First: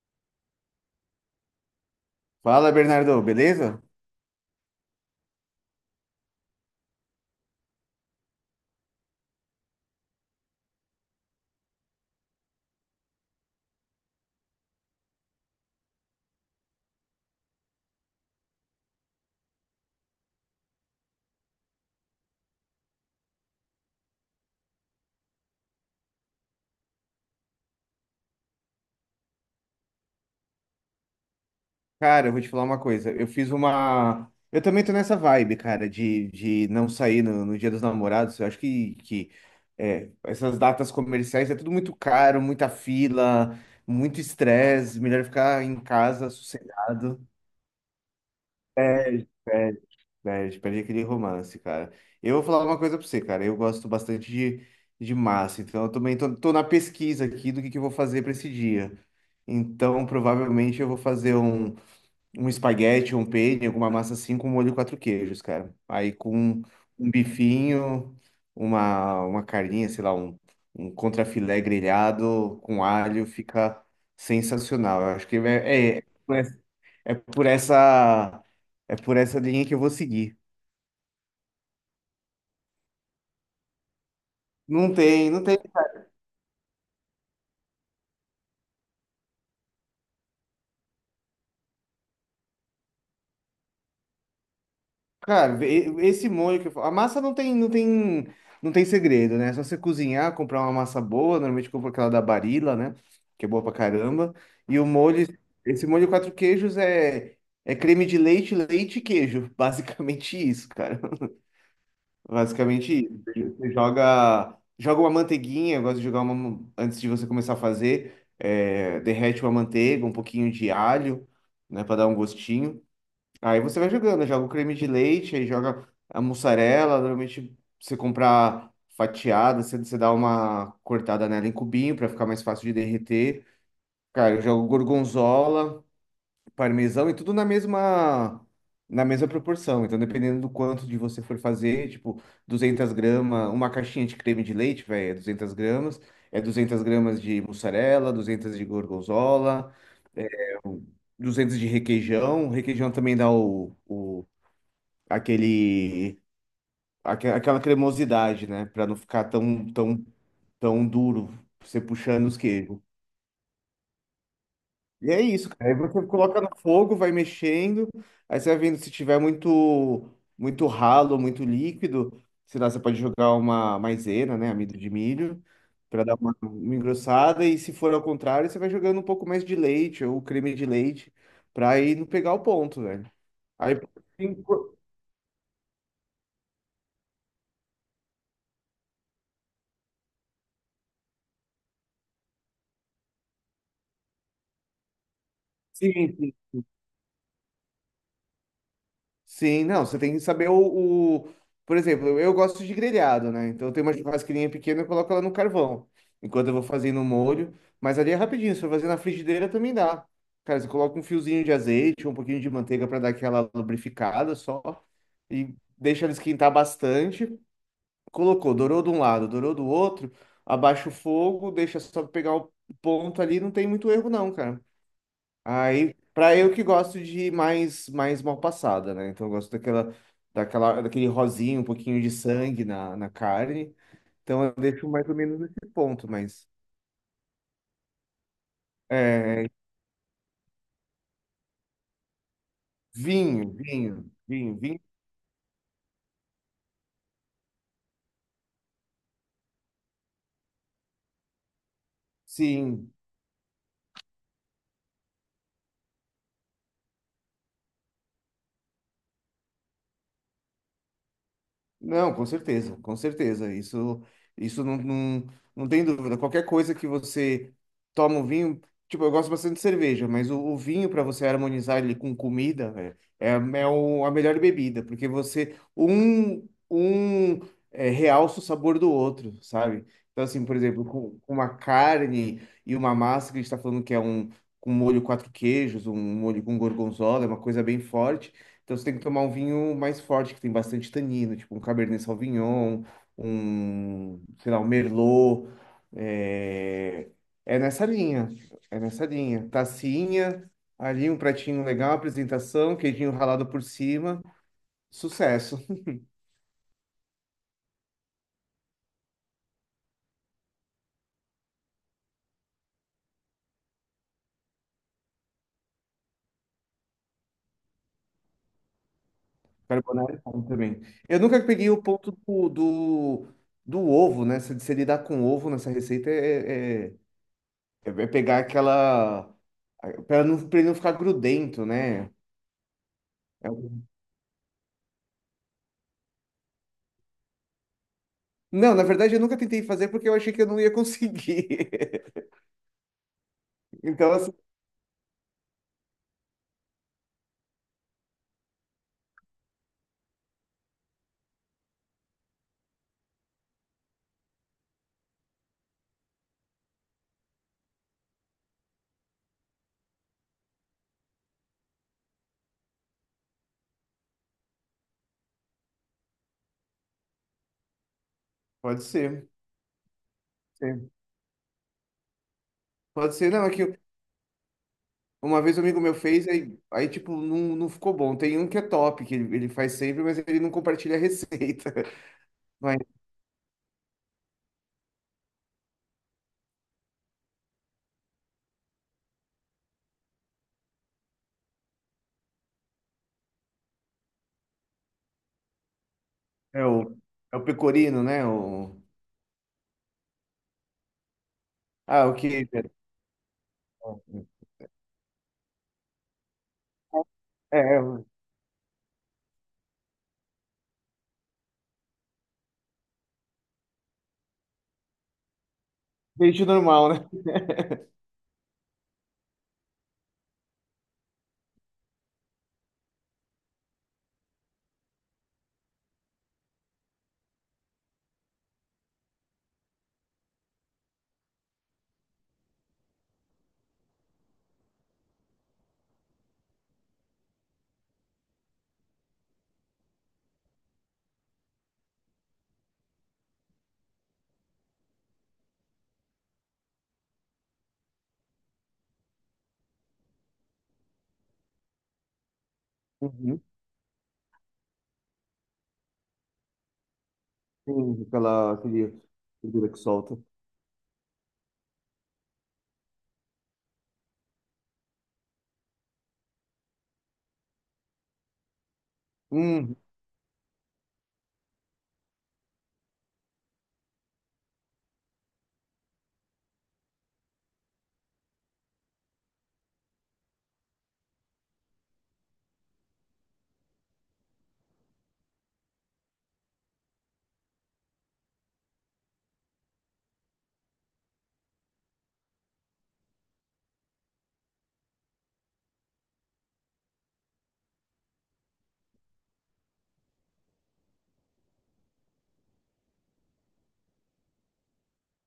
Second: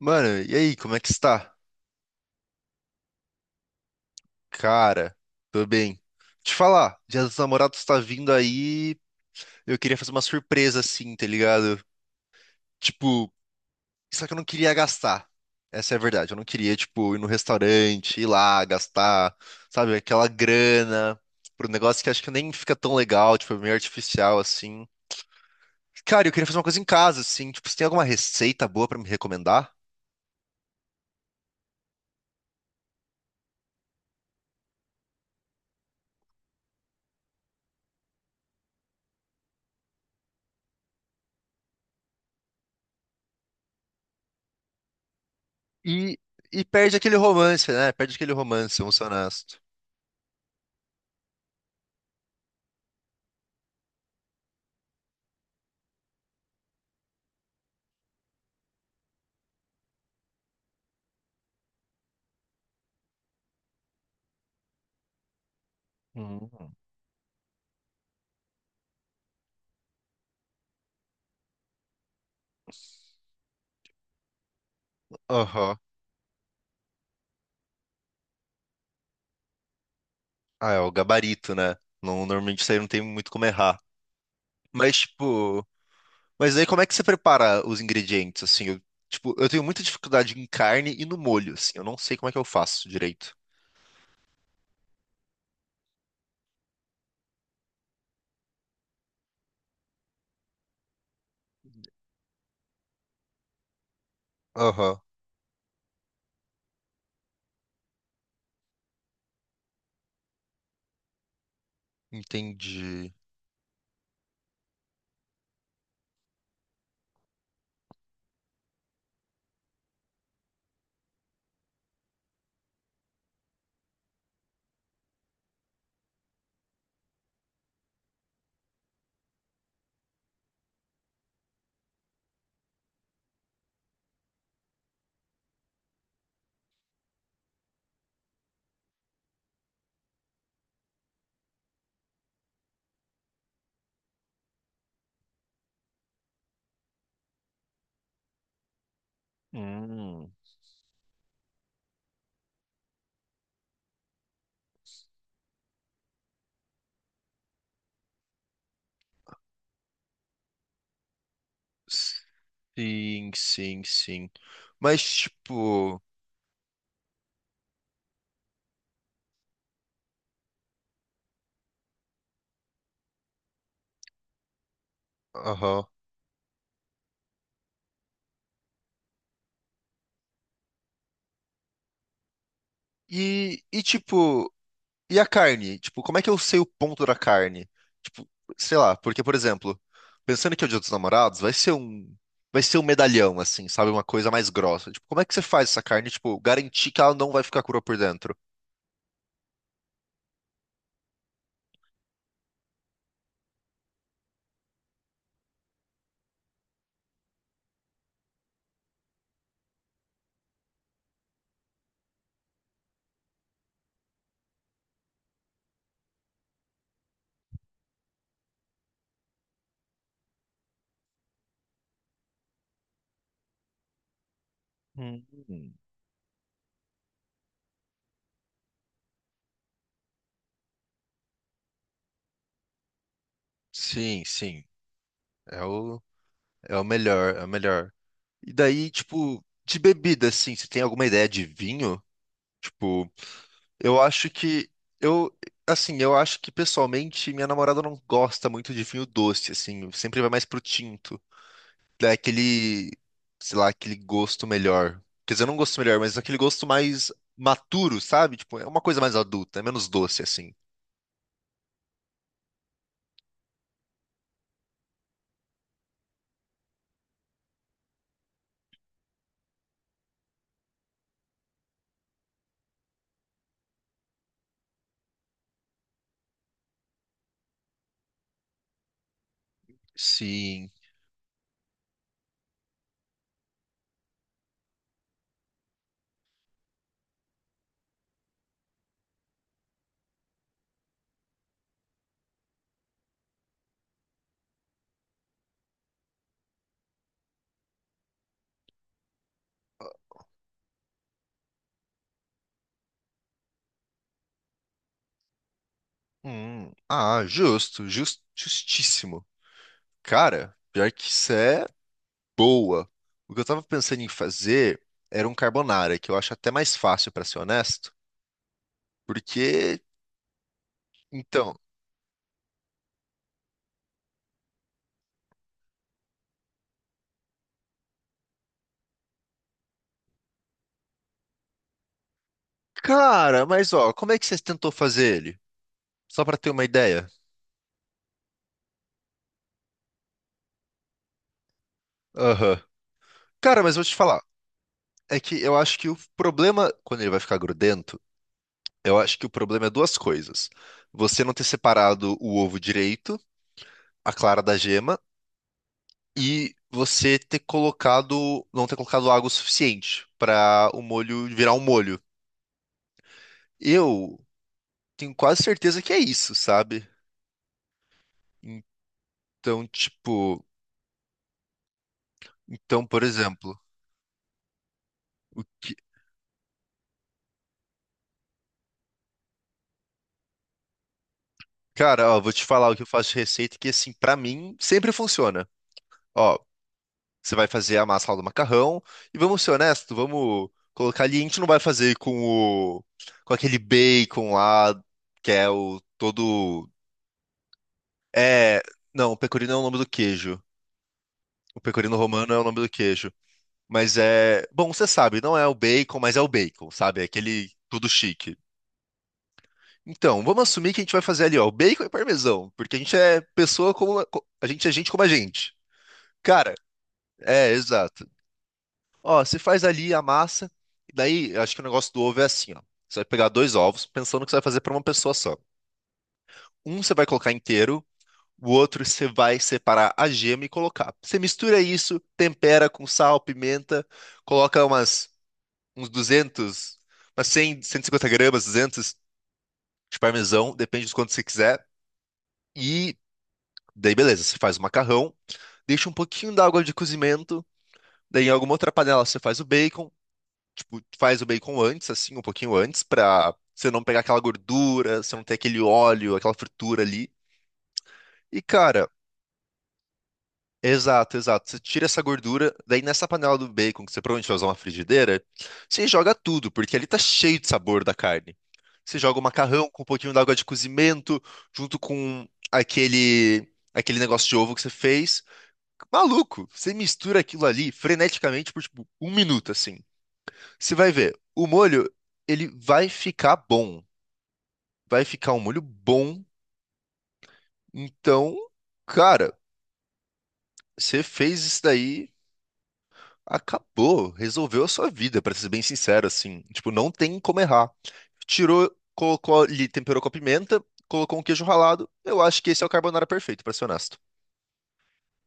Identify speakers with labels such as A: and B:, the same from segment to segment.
A: Mano, e aí, como é que está?
B: Fala, Bernardo, beleza?
A: Cara, tô bem. Te falar, Dia dos Namorados tá vindo aí. Eu queria fazer uma surpresa assim, tá ligado? Tipo, só que eu não queria gastar. Essa é a verdade. Eu não queria, tipo, ir no restaurante, ir lá, gastar, sabe, aquela grana pro negócio que acho que nem fica tão legal, tipo, é meio artificial assim. Cara, eu queria fazer uma coisa em casa, assim. Tipo, você tem alguma receita boa pra me recomendar?
B: Cara, eu vou te falar uma coisa. Eu fiz uma. Eu também tô nessa vibe, cara, de não sair no Dia dos Namorados. Eu acho que essas datas comerciais é tudo muito caro, muita fila, muito estresse. Melhor ficar em
A: E,
B: casa,
A: e perde aquele
B: sossegado.
A: romance, né? Perde aquele romance, vamos ser
B: Perde,
A: honestos.
B: perde, perde, perde aquele romance, cara. Eu vou falar uma coisa pra você, cara. Eu gosto bastante de massa, então eu também tô na pesquisa aqui do que eu vou fazer pra esse dia. Então, provavelmente eu vou fazer um espaguete, um penne, alguma massa assim com molho e quatro queijos, cara. Aí com
A: Hum.
B: um bifinho, uma carninha, sei lá, um contrafilé grelhado com alho, fica sensacional. Eu acho que
A: Aham.
B: é por essa, é por essa linha que eu vou seguir.
A: Ah, é o gabarito, né? Não, normalmente isso aí não tem muito como errar.
B: Não
A: Mas,
B: tem, não tem.
A: tipo. Mas daí como é que você prepara os ingredientes, assim? Tipo, eu tenho muita dificuldade em carne e no molho, assim. Eu não sei como é que eu faço direito.
B: Cara, esse molho que eu falo. A massa não tem segredo, né? É só você cozinhar, comprar uma massa boa. Normalmente compra aquela da Barilla, né? Que é boa pra caramba. E o
A: Aham,
B: molho, esse molho quatro queijos é creme de leite, leite e queijo. Basicamente isso, cara. Basicamente
A: entendi.
B: isso. Você joga uma manteiguinha. Eu gosto de jogar uma. Antes de você começar a fazer, derrete uma manteiga, um pouquinho de alho, né? Pra dar um gostinho. Aí você vai jogando, joga o creme de leite, aí joga a mussarela. Normalmente você comprar fatiada, você dá uma cortada nela em cubinho para ficar mais fácil de derreter. Cara, eu jogo gorgonzola, parmesão e tudo na mesma proporção. Então, dependendo do quanto de você for fazer, tipo, 200 gramas, uma caixinha de creme de leite, velho, é 200 gramas, é 200 gramas de mussarela, 200 de gorgonzola,
A: Hum,
B: 200 de requeijão. Requeijão também dá aquele aquela cremosidade, né? Pra não ficar tão duro você puxando os queijos.
A: sim, sim, sim. Mas,
B: E é isso, cara. Aí
A: tipo...
B: você coloca no fogo, vai mexendo, aí você vai vendo se tiver muito ralo, muito líquido, sei lá, você pode jogar uma maisena, né, amido de milho,
A: Aham.
B: pra dar uma engrossada e se for ao contrário, você vai jogando um pouco mais de leite ou creme de leite pra ir não pegar o ponto, velho. Aí sim,
A: Tipo... E a carne? Tipo, como é que eu sei o ponto da carne? Tipo, sei lá, porque, por exemplo, pensando que é o Dia dos Namorados, vai ser um medalhão, assim, sabe? Uma coisa mais grossa. Tipo, como é que você faz essa carne,
B: sim,
A: tipo, garantir que ela não vai ficar crua por dentro?
B: sim, não, você tem que saber o. Por exemplo, eu gosto de grelhado, né? Então eu tenho uma churrasqueirinha pequena, eu coloco ela no carvão, enquanto eu vou fazendo o molho. Mas ali é rapidinho, se for fazer na frigideira também dá. Cara, você coloca um fiozinho de azeite, um pouquinho de manteiga para dar aquela lubrificada só, e deixa ela esquentar bastante. Colocou, dourou de um lado, dourou do outro, abaixa o fogo, deixa só pegar o ponto ali, não tem muito erro não, cara.
A: Hum.
B: Aí, pra eu que gosto de mais mal passada, né? Então eu gosto daquele rosinho, um pouquinho de sangue na carne.
A: Sim,
B: Então eu
A: sim.
B: deixo mais ou menos
A: É
B: nesse
A: o,
B: ponto, mas
A: é o melhor, é o melhor. E daí, tipo,
B: é,
A: de bebida, assim, você tem alguma ideia de vinho? Tipo,
B: vinho,
A: eu
B: vinho,
A: acho
B: vinho,
A: que.
B: vinho,
A: Eu, assim, eu acho que pessoalmente minha namorada não gosta muito de vinho doce, assim, sempre vai mais pro tinto. Dá aquele,
B: sim.
A: sei lá, aquele gosto melhor. Quer dizer, não gosto melhor, mas aquele gosto mais maturo, sabe? Tipo, é uma coisa mais adulta, é menos doce, assim.
B: Não, com certeza, com certeza. Isso, isso não, não, não tem dúvida. Qualquer coisa que você toma um vinho, tipo, eu gosto bastante de cerveja, mas o vinho para você harmonizar ele com comida, velho, é, é a melhor bebida, porque você realça o sabor do outro, sabe? Então, assim, por
A: Sim.
B: exemplo, com uma carne e uma massa que a gente está falando que é um com molho quatro queijos, um molho com gorgonzola, é uma coisa bem forte. Então você tem que tomar um vinho mais forte, que tem bastante tanino, tipo um Cabernet Sauvignon, um, sei lá, um Merlot. É, é nessa linha, é nessa linha. Tacinha, ali um pratinho legal, apresentação, queijinho ralado por cima, sucesso.
A: Ah, justo, justíssimo. Cara, pior que isso é boa. O que eu tava pensando em fazer era um carbonara, que eu acho até mais fácil, pra ser honesto. Porque,
B: Carbonara é bom também. Eu nunca
A: então,
B: peguei o ponto do ovo, né? Se lidar com ovo nessa receita é pegar aquela... Para não, para ele não ficar grudento, né?
A: cara,
B: É
A: mas
B: um
A: ó, como é que você tentou fazer ele? Só pra ter uma ideia.
B: Não, na verdade eu nunca tentei fazer porque eu achei que eu não ia conseguir.
A: Aham. Cara, mas vou te
B: Então,
A: falar.
B: assim,
A: É que eu acho que o problema, quando ele vai ficar grudento, eu acho que o problema é duas coisas. Você não ter separado o ovo direito, a clara da gema, e você ter colocado, não ter colocado água o suficiente pra o molho virar um molho. Eu tenho quase certeza que é isso, sabe?
B: pode ser.
A: Então, tipo,
B: Sim.
A: então, por
B: Pode ser. Não, é
A: exemplo,
B: que
A: o
B: uma vez um
A: que-
B: amigo meu fez, aí tipo, não, não ficou bom. Tem um que é top, que ele faz sempre, mas ele não compartilha a receita.
A: cara, ó, vou te falar o
B: Mas
A: que eu faço de receita que assim, pra mim sempre funciona. Ó, você vai fazer a massa lá do macarrão. E vamos ser honestos, vamos colocar ali. A gente não vai fazer com o, com aquele bacon lá, que é o
B: é
A: todo.
B: o, é o pecorino, né?
A: É.
B: O,
A: Não, o pecorino é o nome do queijo. O pecorino
B: ah, o
A: romano é o
B: que...
A: nome do queijo. Mas é. Bom, você sabe, não é o bacon, mas é o bacon, sabe? É aquele
B: É, é
A: tudo
B: o
A: chique. Então, vamos assumir que a gente vai fazer ali, ó, o bacon e parmesão, porque a gente é pessoa como. A gente é gente como a gente.
B: peixe
A: Cara,
B: normal, né?
A: é, exato. Ó, você faz ali a massa, e daí eu acho que o negócio do ovo é assim, ó. Você vai pegar dois ovos, pensando que você vai fazer para uma pessoa só. Um você vai colocar inteiro, o outro você vai separar a gema e colocar. Você mistura isso, tempera com sal, pimenta, coloca umas uns 200, umas 100, 150 gramas, 200 de parmesão, depende de quanto você quiser. E daí beleza, você faz o macarrão, deixa um pouquinho d'água de cozimento, daí em alguma outra panela você faz o bacon. Tipo, tu faz o bacon antes, assim, um pouquinho antes, pra
B: Uhum.
A: você não pegar aquela gordura, você não ter aquele óleo, aquela fritura ali.
B: Sim,
A: E,
B: aquela,
A: cara,
B: aquele gordura que solta.
A: exato, exato. Você tira essa gordura, daí nessa panela do bacon, que você provavelmente vai usar uma frigideira, você joga tudo, porque ali tá cheio de sabor da carne. Você joga o macarrão
B: Uhum.
A: com um pouquinho d'água de cozimento, junto com aquele, aquele negócio de ovo que você fez. Maluco, você mistura aquilo ali freneticamente por, tipo, um minuto, assim. Você vai ver, o molho, ele vai ficar bom. Vai ficar um molho bom. Então, cara, você fez isso daí, acabou, resolveu a sua vida, pra ser bem sincero, assim. Tipo, não tem como errar. Tirou, colocou ali, temperou com a pimenta, colocou um queijo ralado. Eu acho que esse é o carbonara perfeito, pra ser honesto.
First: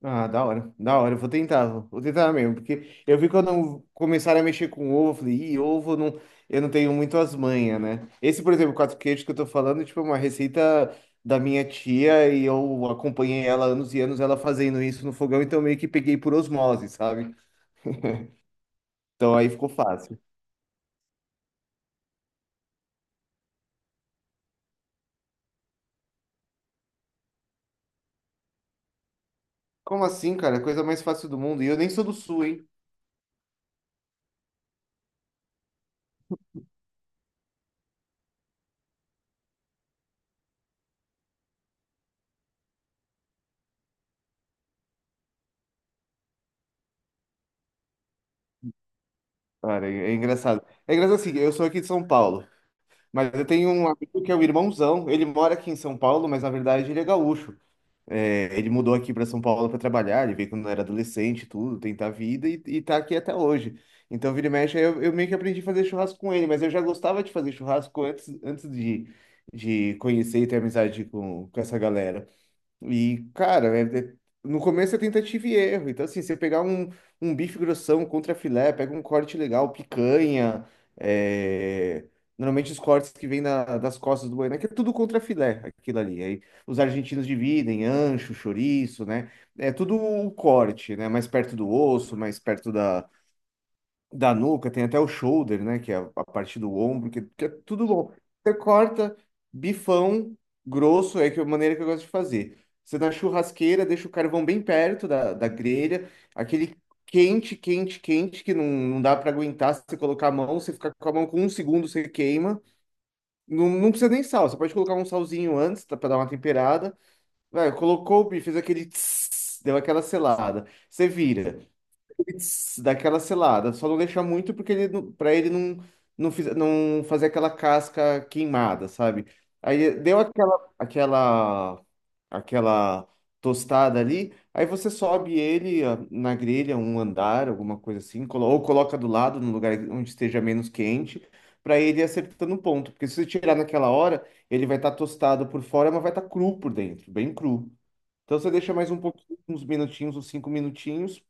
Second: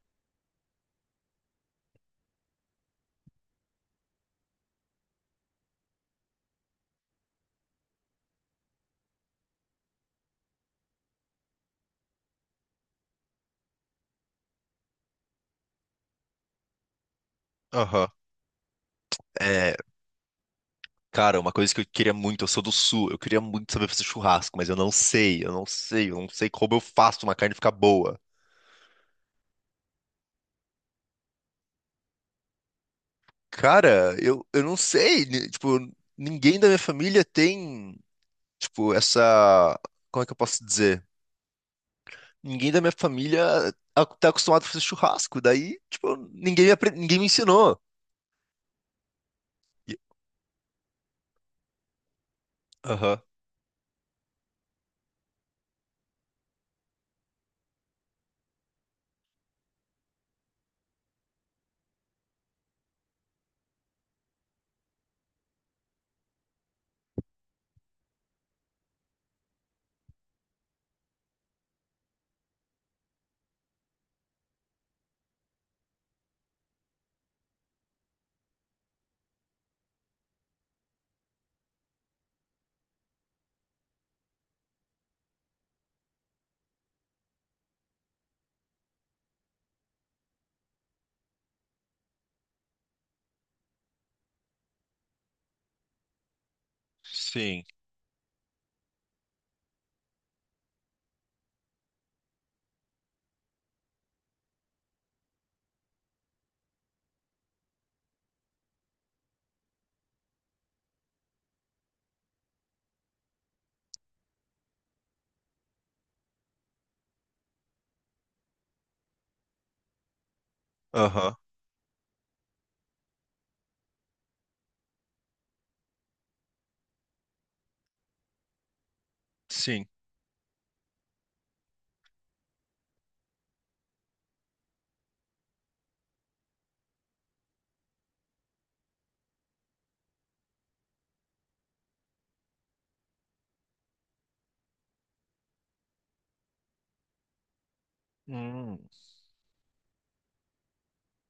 B: Ah, da hora, da hora. Eu vou tentar, vou tentar mesmo, porque eu vi quando começaram a mexer com ovo, eu falei, ih, ovo eu não tenho muito as manhas, né? Esse, por exemplo, quatro queijos que eu tô falando, tipo, é uma receita da minha tia e eu acompanhei ela anos e anos, ela fazendo isso no fogão, então meio que peguei por osmose, sabe?
A: Aham.
B: Então aí ficou
A: É,
B: fácil.
A: cara, uma coisa que eu queria muito, eu sou do sul, eu queria muito saber fazer churrasco, mas eu não sei, eu não sei, eu não sei como eu faço uma carne ficar boa.
B: Como assim, cara? É a coisa mais fácil do mundo. E eu nem sou do sul, hein?
A: Cara, eu não sei, tipo, ninguém da minha família tem, tipo, essa, como é que eu posso dizer? Ninguém da minha família tá acostumado a fazer churrasco, daí, tipo, ninguém me ensinou.
B: Cara,
A: E-
B: é engraçado. É engraçado assim, eu sou aqui de São Paulo,
A: Aham,
B: mas eu tenho um amigo que é um irmãozão, ele mora aqui em São Paulo, mas na verdade ele é gaúcho. É, ele mudou aqui para São Paulo para trabalhar, ele veio quando era adolescente, e tudo, tentar a vida e tá aqui até hoje. Então, vira e mexe, aí eu meio que aprendi a fazer churrasco com ele, mas eu já gostava de fazer churrasco antes, antes de conhecer e ter amizade com essa galera. E, cara, no começo é tentativa e erro. Então, assim, você pegar um bife grossão contra filé, pega um corte legal, picanha. É, normalmente os cortes que vêm das costas do boi, né? Que é tudo contra filé, aquilo ali. Aí os argentinos dividem, ancho, chouriço, né? É tudo o corte, né? Mais perto do osso, mais perto da nuca, tem até o shoulder, né? Que é a parte do ombro, que é
A: sim,
B: tudo bom. Você corta bifão grosso, é que é a maneira que eu gosto de fazer. Você na churrasqueira deixa o carvão bem perto da grelha, aquele quente, quente, quente, que não, não dá para aguentar se você colocar a mão, você fica com a mão com um segundo, você queima. Não, não precisa nem sal, você pode colocar um salzinho antes para dar uma temperada. Vai, colocou o bife, fez aquele tss, deu aquela selada. Você
A: aham,
B: vira. Putz, daquela selada. Só não deixar muito porque ele, pra ele não, não fazer aquela casca queimada, sabe?
A: sim.
B: Aí deu aquela tostada ali, aí você sobe ele na grelha, um andar, alguma coisa assim, ou coloca do lado, num lugar onde esteja menos quente, pra ele ir acertando o ponto. Porque se você tirar naquela hora, ele vai estar tostado por fora, mas vai estar cru por dentro, bem cru. Então você deixa
A: Hum.
B: mais um pouquinho, uns minutinhos, uns 5 minutinhos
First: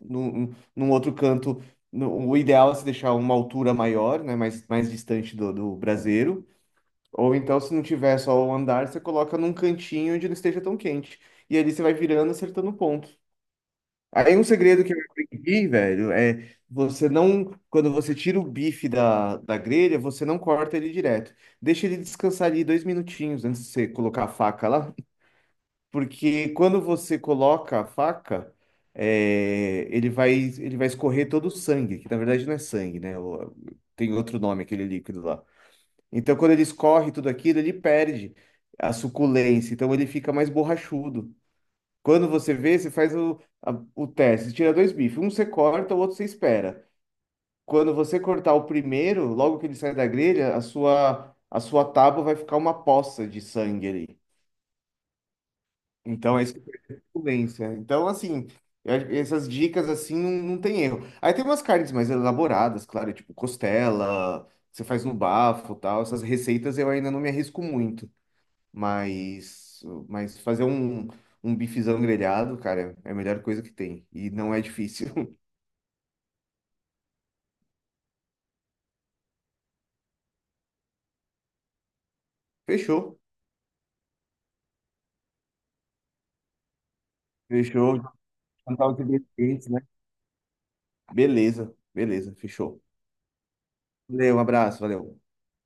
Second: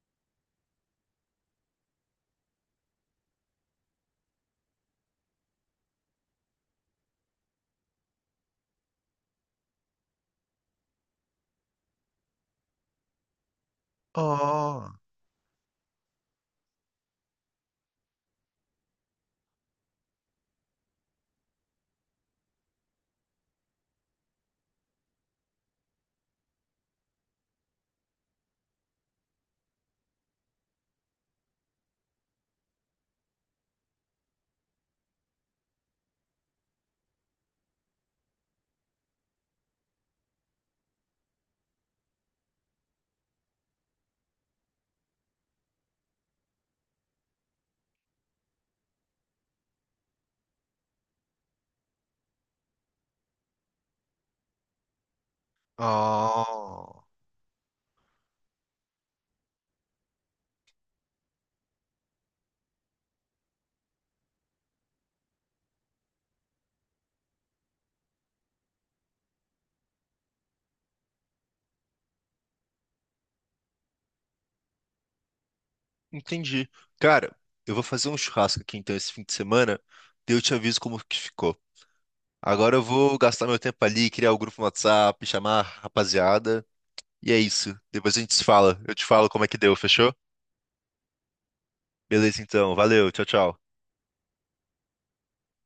B: num outro canto. O ideal é se deixar uma altura maior, né? Mais distante do braseiro. Ou então, se não tiver só o andar, você coloca num cantinho onde não esteja tão quente. E ali você vai virando, acertando o ponto. Aí um segredo que eu
A: Ah,
B: aprendi, velho, é você não. Quando você tira o bife da grelha, você não corta ele direto. Deixa ele descansar ali 2 minutinhos antes de você colocar a faca lá. Porque quando você coloca a faca, é, ele vai escorrer todo o sangue, que na verdade não é sangue, né? Tem outro nome aquele líquido lá. Então, quando ele escorre tudo aquilo, ele perde a suculência, então ele fica mais borrachudo. Quando você vê, você faz o teste, você tira dois bifes, um você corta, o outro você espera. Quando você cortar o primeiro, logo que ele sai da grelha, a sua tábua vai ficar uma poça de sangue ali. Então, é isso
A: ah,
B: suculência. Então, assim, acho que essas dicas assim não, não tem erro. Aí tem umas carnes mais elaboradas, claro, tipo costela, você faz no bafo, tal. Essas receitas eu ainda não me arrisco muito, mas fazer um bifezão grelhado, cara, é a melhor coisa que tem e não é difícil.
A: entendi. Cara, eu vou fazer um churrasco aqui então esse fim de semana, daí eu te aviso como que ficou. Agora eu vou
B: Fechou.
A: gastar meu tempo ali, criar o grupo no WhatsApp, chamar a rapaziada. E é isso.
B: Fechou.
A: Depois a gente se fala.
B: Juntar
A: Eu
B: os
A: te falo como é que
B: ingredientes,
A: deu,
B: né?
A: fechou?
B: Beleza, beleza,
A: Beleza, então.
B: fechou.
A: Valeu. Tchau, tchau.
B: Valeu, um abraço, valeu.